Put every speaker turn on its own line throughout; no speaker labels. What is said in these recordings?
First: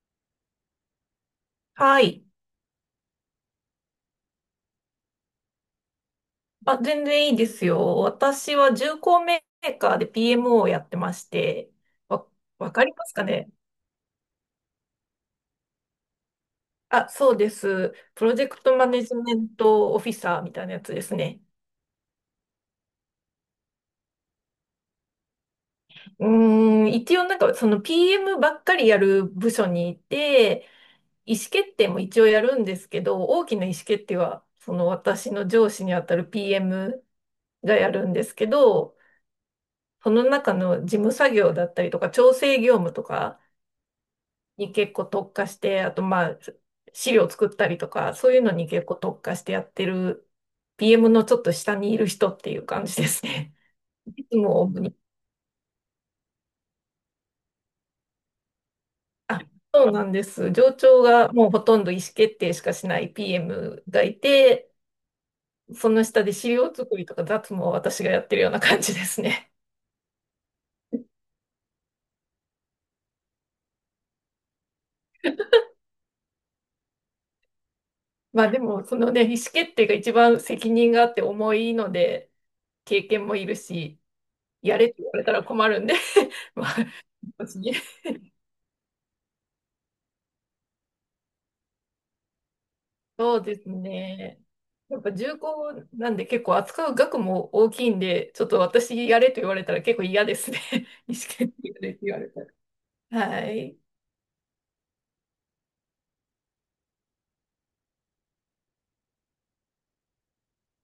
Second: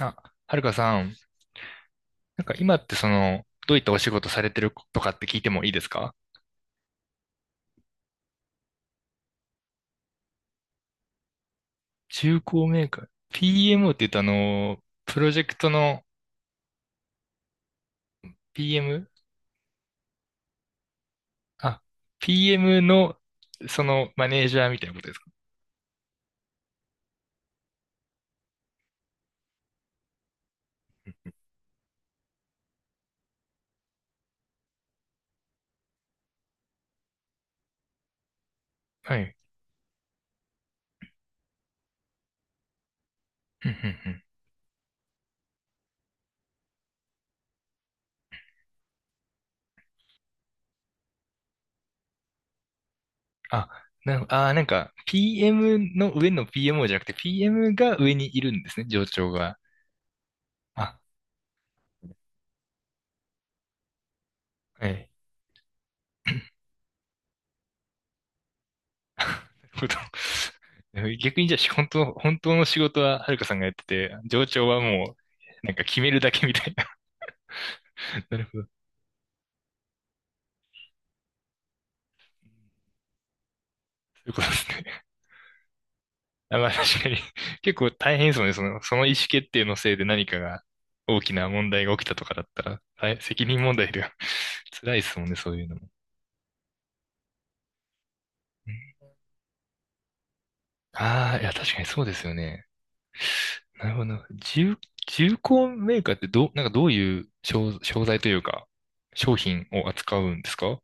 あ、はるかさん、
はい。
今ってどういったお仕事されてるとかって聞いてもいいですか？
あ、全然いいですよ。私は重工メーカーで p m をやってまして、わ、
中古
わ
メ
か
ー
り
カ
ま
ー。
すかね。
PMO って言うとプロジェクトの？
あ、そうです。プロジェクトマネ
PM?
ジメントオフィサーみたいなやつですね。
あ、PM の、そのマネージャーみたいなことですか？
一応なんかその PM ばっかりやる部署にいて、意思決定も一応やるんですけど、大きな意思決定はその私の上司にあたる PM がやるんですけど、
はい。
その中の事務作業だったりとか調整業務とか、
うんうんうん。
に結構特化して、あとまあ、資料作ったりとか、そういうのに結構特化してやってる PM のちょっと下にいる人っていう感じですね。
あ、
い
な、
つ
あー、
も
なん
主
か
に。
PM の上の PMO じゃなくて PM が上にいるんですね、上長
あ、
が。
そうなんです。上
あ、
長がもうほとんど意思決定しかしない PM がいて、
はい。
その下で資料作りとか雑務を私がやってるような感じですね。
うどん 逆にじゃあ、本当の、本当の仕事ははるかさんがやってて、上長はもう、決めるだけみたいな。なる
まあ
ほ
で
ど。そ
も、そのね、意思決定が一番責任があって重いので、経験もいるし、
ういうことです
やれって
ね。
言われたら困るんで、
あ、ま
ま
あ
あ、
確かに。
私 に。
結構大変ですもんね。その意思決定のせいで何かが、大きな問題が起きたとかだったら、大
そう
責
で
任
す
問題では
ね。
辛い
や
で
っぱ
すもん
重
ね、
厚
そういうのも。
なんで結構扱う額も大きいんで、ちょっと私やれと言われたら結構嫌ですね。意思
ああ、い
決
や、
定
確
や
かに
れって
そうで
言わ
す
れ
よ
た
ね。
ら。はい。
なるほど。重、重工メーカーってどう、どういう商材というか、商品を扱うんですか？うん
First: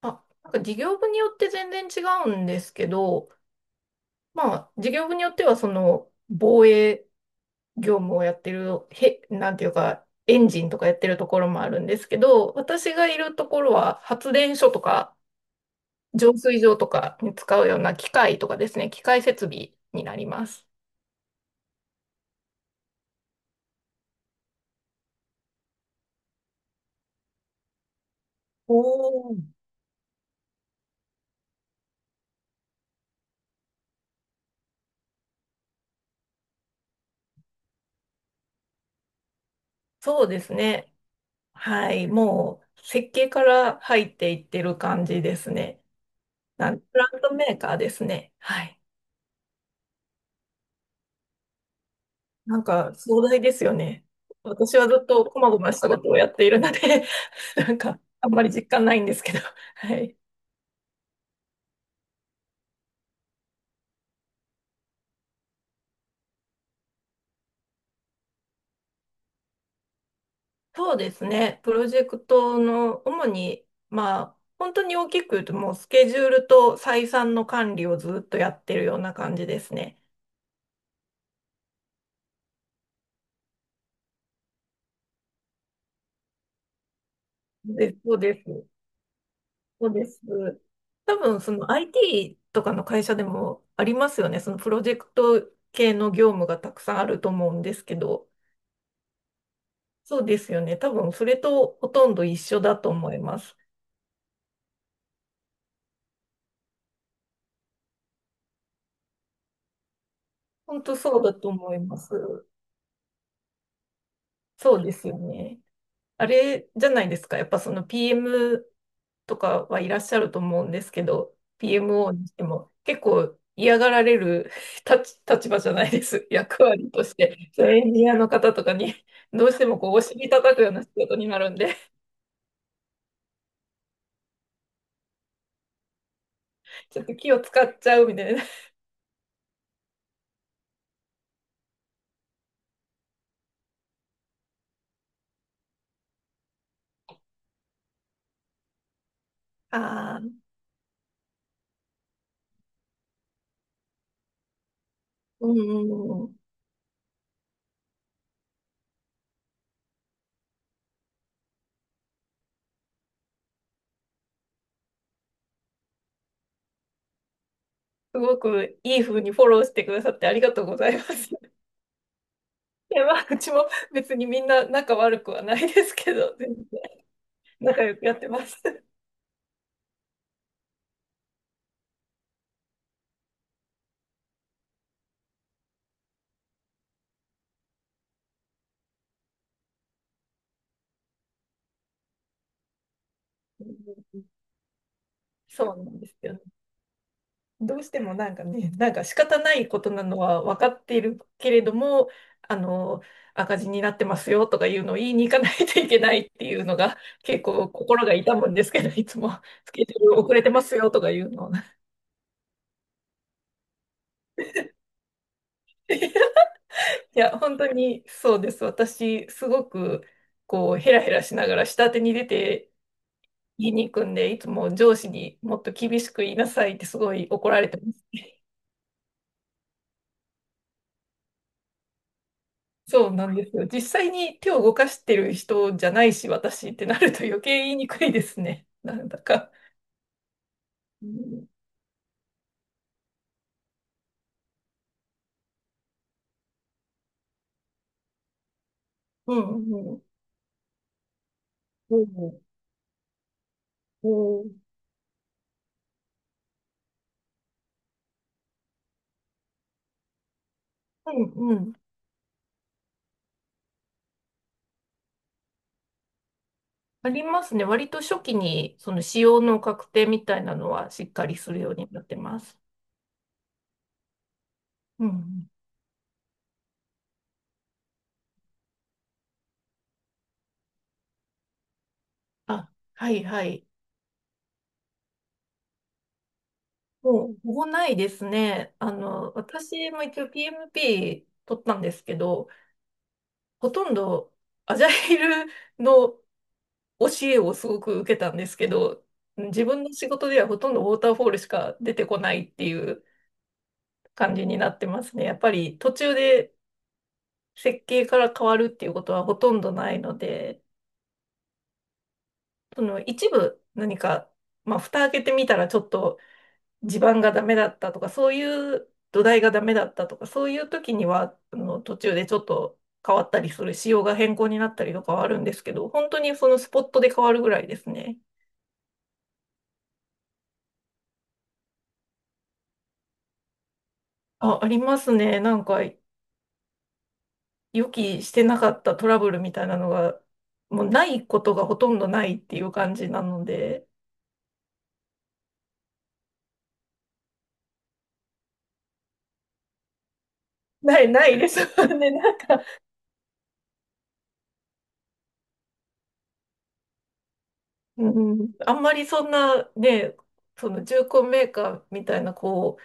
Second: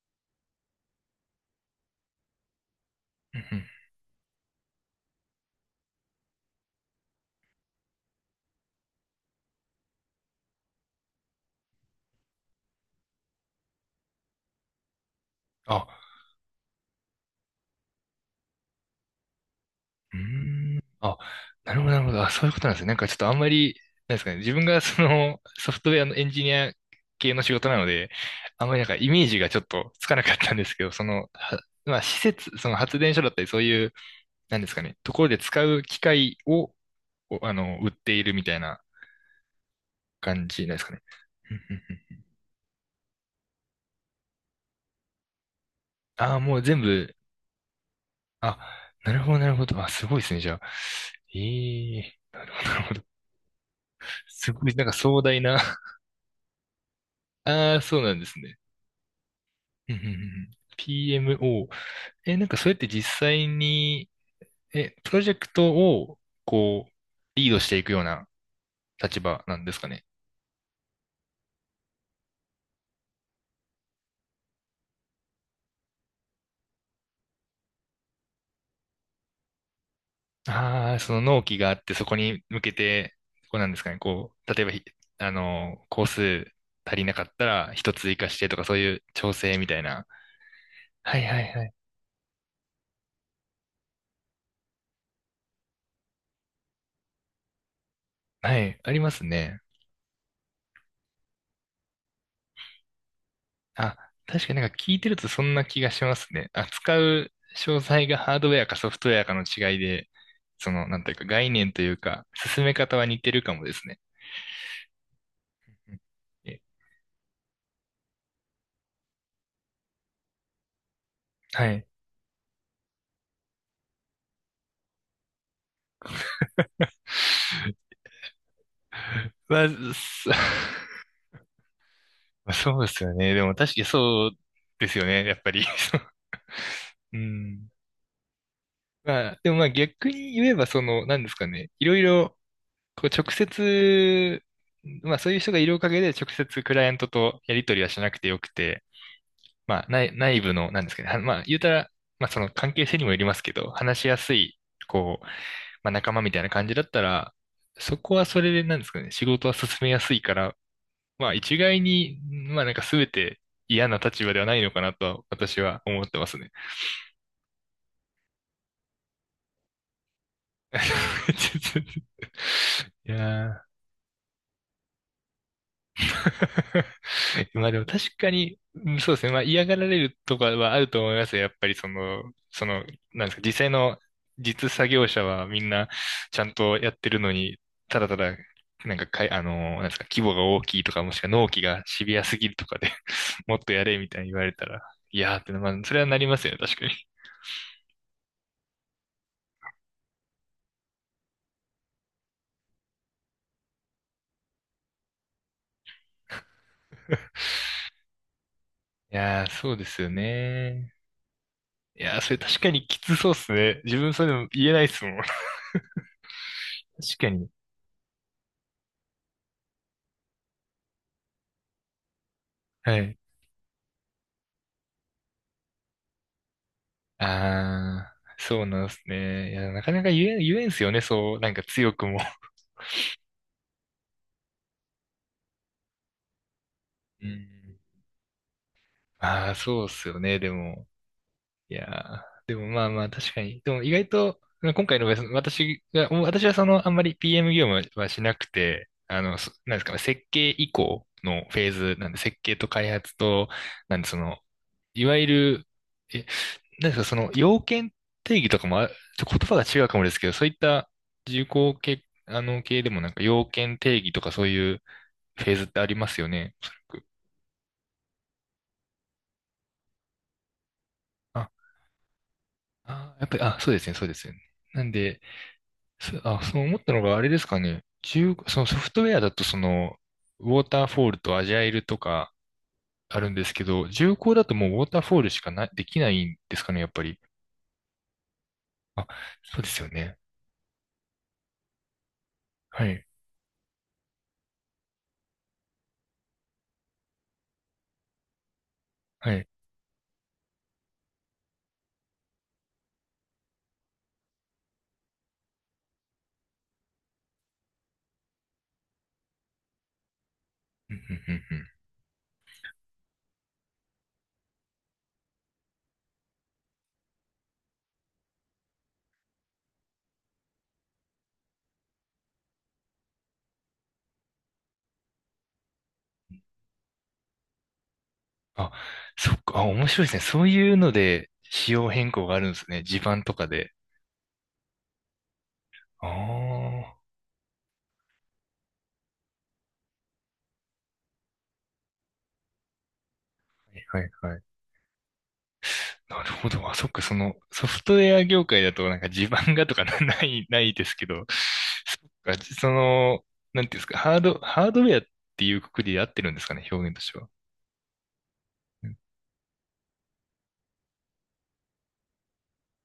あ、なんか事業部によって全然違うんですけど、
うん。
まあ事業部によってはその防衛業務をやってる、へ、なんていうか、エンジンとかやってるところもあるんですけど、私がいるところは発電所とか
あ、
浄水場とかに使うような機械とかですね、機械設備にな
う
ります。
ーん。あ、なるほど、なるほど。あ、そういうことなんですね。ちょっとあんまり、なんですかね。自分がそのソフトウェアのエンジニア系の仕事なので、あんま
お
りイメー
お、
ジがちょっとつかなかったんですけど、はまあ施設、その発電所だったりそういう、なんですかね、ところで使う機械を、あの、売っているみたいな
そうで
感
す
じなんですか
ね。
ね。うんうん
はい。
うん、
もう、設計から入っていってる感じですね。
ああ、もう全
プラ
部、
ントメーカーですね。
あ、
はい。
なるほど、なるほど。あ、すごいですね、じゃあ。ええ、なる
な
ほ
ん
ど、なるほ
か、
ど。
壮大ですよね。
すごい、
私はずっ
壮
とこ
大
ま
な。
ごました ことをやっているので、な
あ
ん
あ、そ
か、
うなんで
あん
す
まり
ね。
実感ないんですけど。
う
は
んうんうんう
い。
ん、 PMO。え、それって実際に、え、プロジェクトを、こう、リードしていくような立場なんですかね？
そうですね。プロジェクトの、主に、まあ、本当に大きく言うと、もう、スケジュールと採算の管理をずっとやってるような感じですね。
ああ、その納期があって、そこに向けて、こうなんですかね、こう、例えばひ、あの、工数足りなかったら、一
で、
つ
そ
追
う
加し
で
てとか、
す。
そういう調整みたい
そうで
な。
す。多
はいは
分、
い
そ
は
の
い。
IT とかの会社でもありますよね。そのプロジェクト系の業務がたくさんあると思うんですけど、
はい、ありますね。
そうですよね。多分、それとほとんど一緒だと思います。
あ、確かに聞いてるとそんな気がしますね。扱う詳細がハードウェアかソフトウェアかの違いで、そ
本
の、
当
なんていう
そう
か
だと
概念
思い
という
ま
か、
す。
進め方は似てるかもですね。
そうですよね。
うん、
あ
え、
れじゃないですか。やっぱその PM とかはいらっしゃると思うんですけど、
はい。
PMO にしても結構嫌がられる 立場じゃないです。役割として。そうエ ンジニアの方とかにどうし
ま
て
あ、
もこうお尻
そ
叩くような仕 事になるんで、
まあそうですよね。でも確かにそうですよね。やっぱり。
ちょっと
う
気を使
ん。
っちゃうみたいな。
まあ、でもまあ逆に言えば、その、なんですかね。いろいろ、こう直接、まあそういう人がいるおかげで直接クライアントとやり取りはしなくてよくて、
ああ、
内部の、なんですかね、はまあ、言うたら、まあ、その関係性にもよりますけど、話しやすい、こう、
うんう
まあ、仲間
んう
み
ん。
たいな感じだったら、そこはそれで、なんですかね、仕事は進めやすいから、まあ、一概に、まあ、全て嫌な立場ではないのかなと、私は思ってますね。
すごくいい風にフォローしてくださってありがとうございます。い や、
い
まあ、う
や
ちも
ー。
別にみんな仲悪くはないですけど、全然
まあで
仲
も
良くや
確
って
か
ま
に、
す。
うん、そうですね。まあ嫌がられるとかはあると思いますよ。やっぱりその、その、なんですか、実際の実作業者はみんなちゃんとやってるのに、ただただ、なんかかい、あの、なんですか、規模が大きいとか、もしくは納期がシビアすぎるとかで もっ
う
とやれみ
ん、
たいに言われたら、いやーって、ま
そ
あ、
うな
そ
ん
れは
で
な
す
り
よ
ま
ね。
すよね、確かに。い
どうしてもなんかね、なんか仕方ないことなのは分かっているけれども、あの、赤字になってますよとかいうのを言いに行かないといけないっていうのが結構心が痛むんですけど、いつも
やー、そ
ス
うで
ケジュ
す
ー
よ
ル遅れてますよ
ね。
とかいうのを。
いやー、それ確かにきつそうっすね。自分それでも言えないっすもん。確
い
か
や、
に。
本当にそうです。私、すごく、こう、ヘラヘラしながら下手に出て
はい。
言いに行くんで、いつも上司にもっと厳しく言いなさいってすごい怒られてます。
ああ、そうなんですね。いや、なかなか言えんすよね、そう、強くも。
そうなんですよ。実際に手を動かしてる人じゃないし、私ってなると
う
余
ん。
計言いにくいですね。なん だ
あ
か。
あ、そうっすよね、でも。
うん、
いやー、でもまあまあ確かに。でも意外と、今回の場合その私はそのあんまり PM 業務はしなくて、
う
なんですか
ん、う
ね、
ん、
設計以降のフェーズ
う
なんで、設
ん、
計と開発と、なんで
う
その、
ん。う
いわゆる、え、なんですか、その要件定義とかも言葉が違うかもですけど、そういった重
ん、
工系、あの系でも要件定義とかそういうフェーズってありますよね、おそらく。
ありますね。割と初期に、その使用の確定みたいなのはしっかり
あ、
するようになってます。
あ、やっぱり、あ、そうですね、そうですよね。なん
う
で、
ん。
すあ、そう思ったのがあれですかね。そのソフトウェアだとその、ウォーターフォールとアジャイルとか
あ、は
あ
い
るんで
は
すけ
い。
ど、重工だともうウォーターフォールしかな、できないんですかね、やっぱり。
もう、ほぼないですね。あ
あ、
の、
そうですよ
私も
ね。
一応 PMP 取ったんですけど、
はい、
ほとんどアジャイルの教えをすごく受けたんですけど、
はい。
自分の仕事ではほとんどウォーターフォールしか出てこないっていう感じになってますね。やっぱり途中で設計から変わるっていうことはほとんどないので、
うんうんうんうん。
その一部何か、まあ、蓋開けてみたらちょっと地盤がダメだったとか、そういう土台がダメだったとか、そういう時には、あの途中でちょっと変わったりする、仕様が変更になったりとかはあるんですけど、本当にそのスポットで変わるぐらいですね。
あ、そっか、あ、面白いですね。そういうので仕様変更があるんですね。地盤とかで。
あ、ありますね。なんか、
ああ、は
予期してなかったトラブルみたいなのが、もうないことがほとんどないっていう感じなの
い
で、
はいはい。なるほど。あ、そっか、そのソフトウェア業界だと地盤がとかな、 ない、ないです
な
け
い
ど、
ないですよ
そ っ
ね。なん
か、
か、
その、なんていうんですか、ハードウェアっていうくくりで合ってるんですかね、表現としては。
うん、あん
う
ま
ん、
りそんなね、その重工メーカーみたいな、こ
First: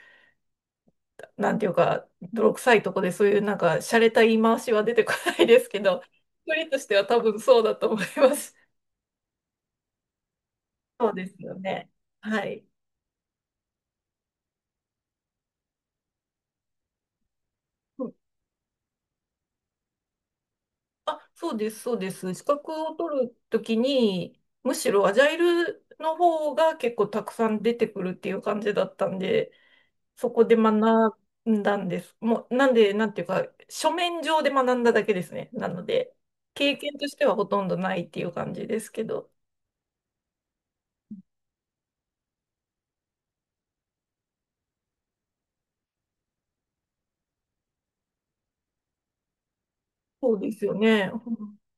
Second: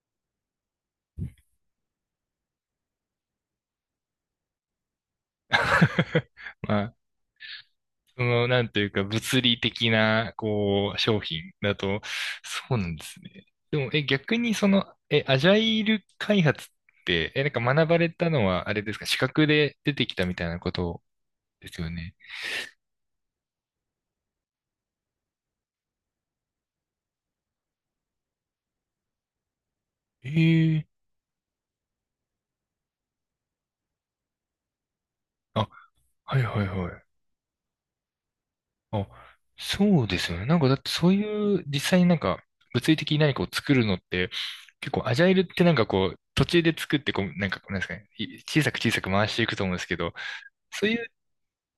う、なんていうか、泥臭いとこでそういうなんか、洒落た言い回しは出てこないですけど、一人
ま
とし
あ、
ては多分そうだと思い
そ
ま
の、
す。
なんというか、物理的な、こう、
そう
商
です
品
よ
だ
ね。
と、
はい。
そうなんですね。でも、え、逆にその、え、アジャイル開発って、え、学ばれたのは、あれですか、資格で出てきたみたいなこと
あ、そう
で
です、
すよ
そうで
ね。
す。資格を取るときに、むしろアジャイルの方が結構たくさん出てくるっていう感じだったんで、そこで
ええ、
学んだんです。もう、なんで、なんていうか、書面上で学んだだけですね。
あ、
なので、
はいはい
経
は
験
い。
としてはほとんどないっていう感じですけ
あ、
ど。
そうですよね。だってそういう実際に物理的に何かを作るのって結構アジャイルって途中で作ってこうなんですかね、小さく小さく回していくと思うんですけど、
そうですよ
そういう
ね。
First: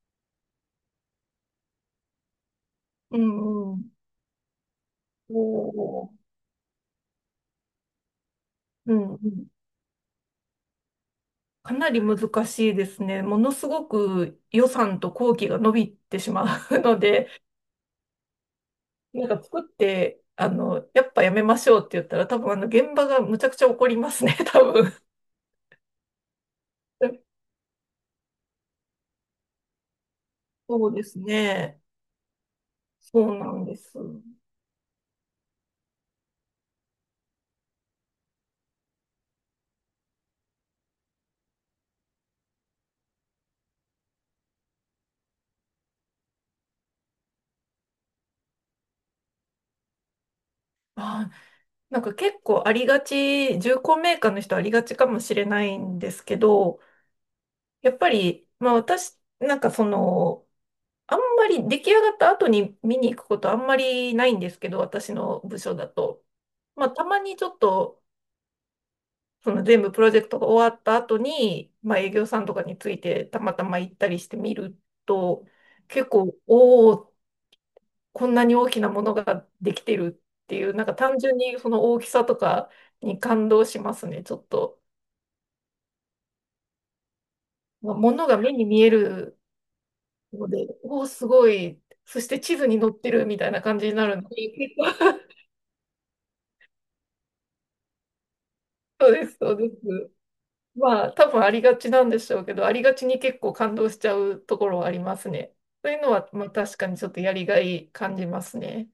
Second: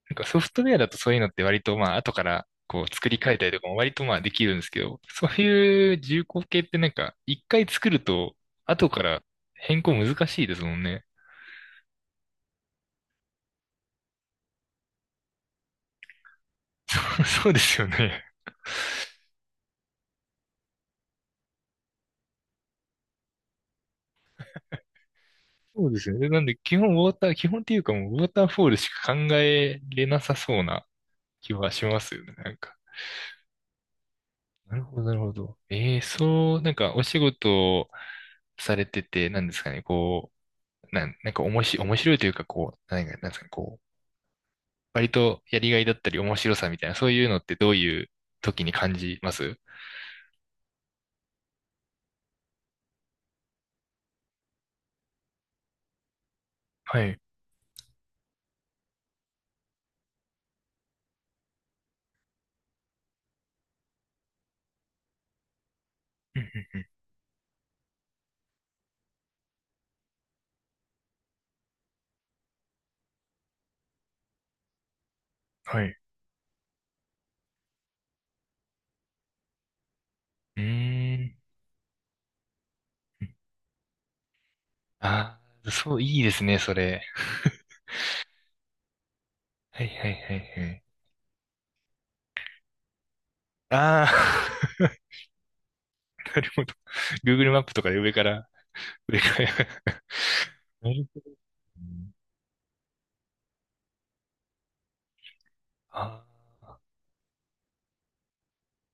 ソフトウェアだとそういうのって割とまあ後からこう作り
う
変えたりとか
ん、
も
うん。
割とまあできるんですけど、そう
お
いう重
ー、
工系って一回作ると後
う
か
んう
ら
ん。
変更難しいですもんね。
かなり難しいですね。ものすごく予算と工期が伸びてしまう
そ
の
う、
で、
そうですよね。
なんか作って、あの、やっぱやめましょうって言ったら、多分あの、現場がむちゃくちゃ怒りますね、多分。
そうですね。で、なんで、基本ウォー ター、基本っていうかもうウォーターフォールしか考えれなさそうな
そうです
気は
ね。
しますよね。なんか。
そうなんです。
なるほど、なるほど。ええ、そう、お仕事をされてて、なんですかね、こう、なんか面白い、面白いというか、こう、なんか、なんですかね、こう、割とやりがいだったり面白さみたいな、そういうのってどういう時に感じます？
まあ、なんか結構ありがち、重工メーカーの人ありがちかもしれないんですけど、
はい。
やっぱり、まあ私、なんかその、あんまり出来上がった後に見に行くことあんまりないんですけど、私の部署だと。
うんうん、
まあたまにちょっと、その全部プロジェクトが終わった後に、まあ、営業さんとかについてたまたま行ったりしてみると、
はい。
結構、おお、こんなに大きなものができてるって
う
いう、なんか
ー
単
ん。
純にその大きさとかに感動しますね、ちょっと。
ああ、そう、いいですね、それ。
まあ、ものが目に見える
はいはいはい
ので、
はい。
おお、すごい。そして地図に載ってるみたいな感じにな
あ
るので、結
あ。
構
なるほど。Google マップとかで上から、
そう
上
です、
からや
そうです。
る。な
ま
る
あ、
ほ
多
ど
分ありがちな
ね、
んでしょうけど、ありがちに結構感動しちゃうところはありますね。そういう
あ
のは、まあ、確かにちょっとやりがい感じますね。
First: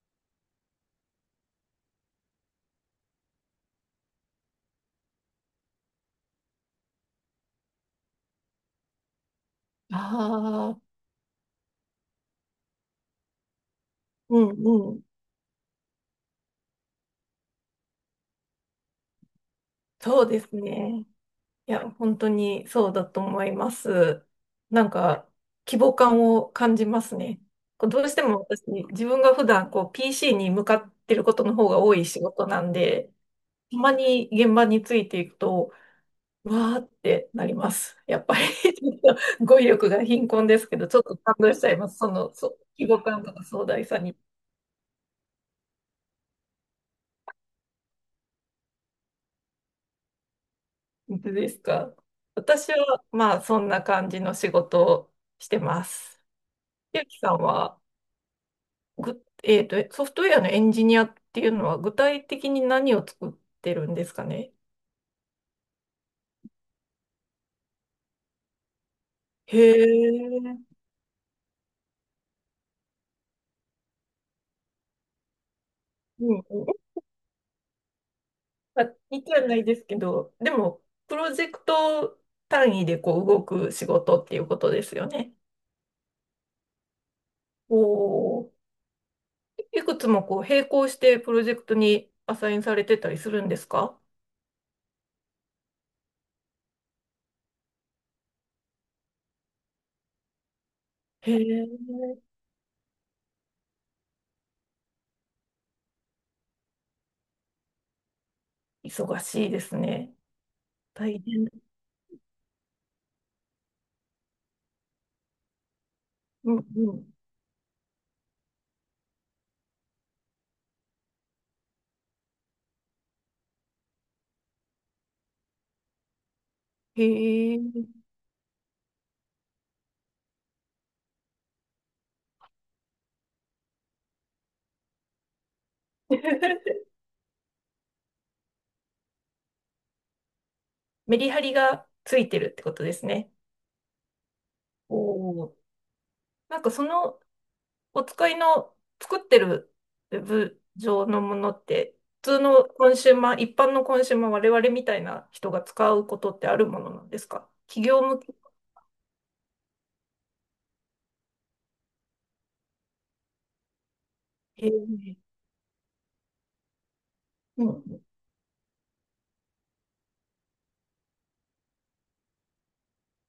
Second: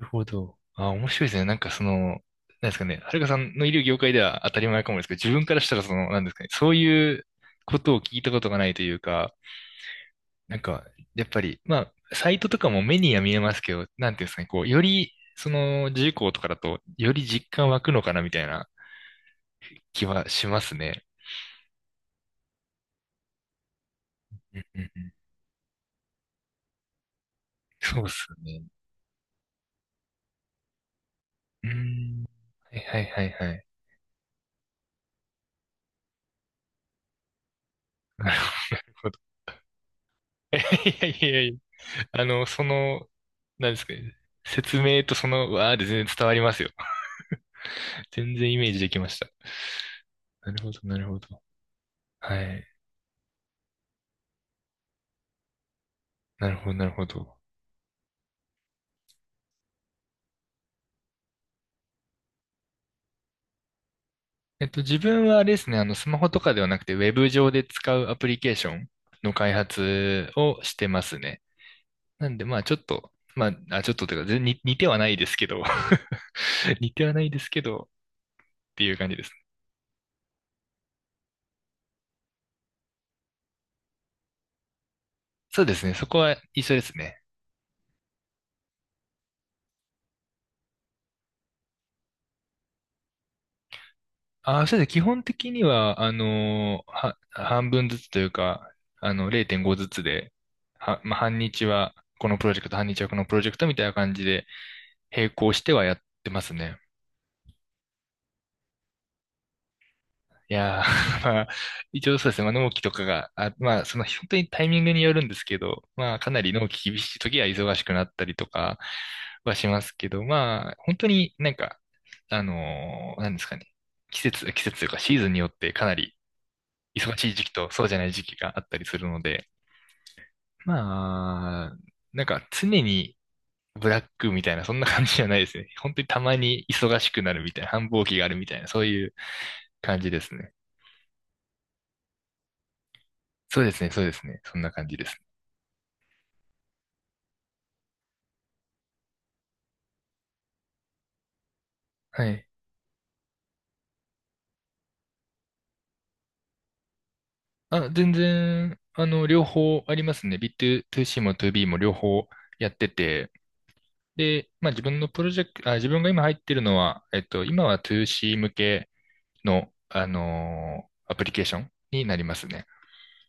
ー、なるほど。あー、面白いですね。その、なんですかね、はるかさんのいる業界では当たり前かもですけど、自分からしたらその、なんですかね、そういうことを聞いたことがないというか、なん
あ
か、
あ、
やっぱり、まあ、サイトとかも目には見えますけど、なんていうんです
う
かね、
ん
こう、よ
うん。
り、その、事項とかだと、より実感湧くのかな、みたいな気
そう
は
で
し
す
ます
ね。
ね。
いや、本当にそうだと思います。
うんう
なん
ん
か、規模感を感じますね。こう
そ
ど
うっ
うして
す
も私、
ね。
自分が普段こう PC に向かってることの
う
方
ー
が多い仕
ん。
事なん
はいはい
で、
はいはい。
たまに現場についていくと、わーってなります。やっ
なる
ぱり ち
ほ
ょっ
ど。
と 語彙力が貧困で
い
すけど、ちょっ
や
と
い
感
やい
動
や、
しちゃいます。そ
あ
の、
の、
そう、
そ
規模
の、
感とか壮
何で
大
すか
さに。
ね。説明とわーで全然伝わりますよ。全然イメージできました。なるほど、なるほ
本
ど。
当ですか。
はい。
私は、まあ、そんな感じの仕事をしてます。
なるほど、なる
ゆ
ほ
うきさ
ど。
んは、ぐ、えーと、ソフトウェアのエンジニアっていうのは、具体的に何を作ってるんですかね。
自分はあれですね、スマホとかではなくて、ウェブ上で使うアプリケーションの開
へ
発をし
ー、
てますね。なんで、まあ、ちょっと、まあ、ちょっとというか、全に似てはないですけど、
うんう ん。
似てはないですけど、っ
ま
てい
あ
う感じで
似
す。
てはないですけど、でも、プロジェクト単位でこう動く仕事っていうことですよね。
そうですね、そこは一緒ですね。
おお。いくつもこう並行してプロジェクトにアサインされてたりするんですか。
ああ、そうですね、基本的には、半分ずつというか、0.5ずつで、は、まあ、
へ
半日
え、
はこのプロジェクト、半日はこのプロジェクトみたいな感じで、並行してはやってますね。
忙しいですね。
いやー、
大
ま
変
あ、
だ。
一応そうですね。まあ、納期とかが、まあ、本当にタイミングによるんですけど、まあ、かなり
うん
納期
う
厳
ん。
しい時は忙しくなったりとかはしますけど、まあ、本当になんか、なんですかね。季節というかシーズンによってかなり忙しい時期
へえ。
とそうじゃない時期があったりするので、まあ、なんか常にブラックみたいな、そんな感じじゃないですね。本当にたまに 忙しくなるみたいな、繁忙期があるみたいな、そういう感じですね。
メリハリがついてるってことですね。
そうですね、そうですね。そんな感じです。
おお。なんかそのお使いの作ってるウェブ上のものって普
は
通
い。
のコンシューマー、一般のコンシューマー、我々みたいな人が使うことってあるものなんですか、企業
全
向け。
然、両方ありますね。ビー2 c も 2B も両方やってて、で、
へ
まあ自分の
え。
プロジェクト、自分が今入ってるのは、今
う
は
ん、
2C 向けの、アプリケーションになりますね。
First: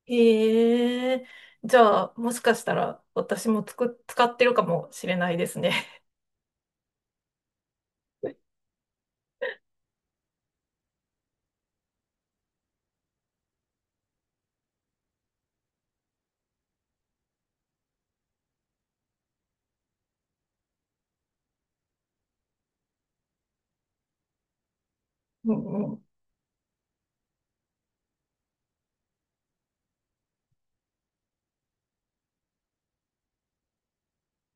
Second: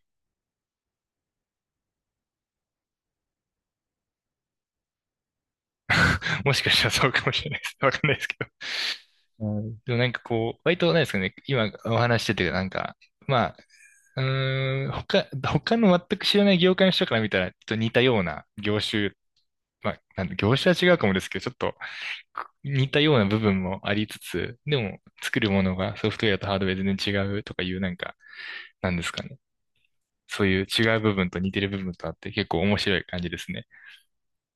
へえ。じゃあ、もしかしたら私もつく、使ってるかもしれないですね。
もしかしたらそうかもしれないです。わかんないですけど。はい。でもなんかこう、割となんですかね、今お話ししてて、なんか、まあ、うーん、他、他の全く知らない業界の人から見たら、ちょっと似たような業種、まあ、なん業種は違うかもですけど、ちょっと似たような部分もありつつ、でも作 る
う
も
ん
の
う
が
ん。
ソフトウェアとハードウェア全然違うとかいう、なんか、なんですかね。そういう違う部分と似てる部分とあって、結構面白い感じですね。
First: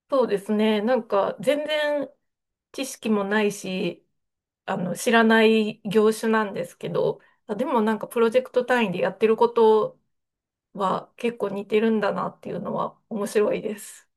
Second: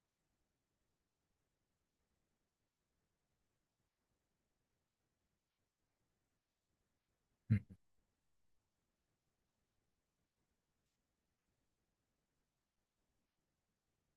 そうですね。なんか全然知識もないし、あの、知らない業種なんですけど、あ、でもなんかプロジェクト単位でやってることは結構似てるんだなっていうのは面白いです。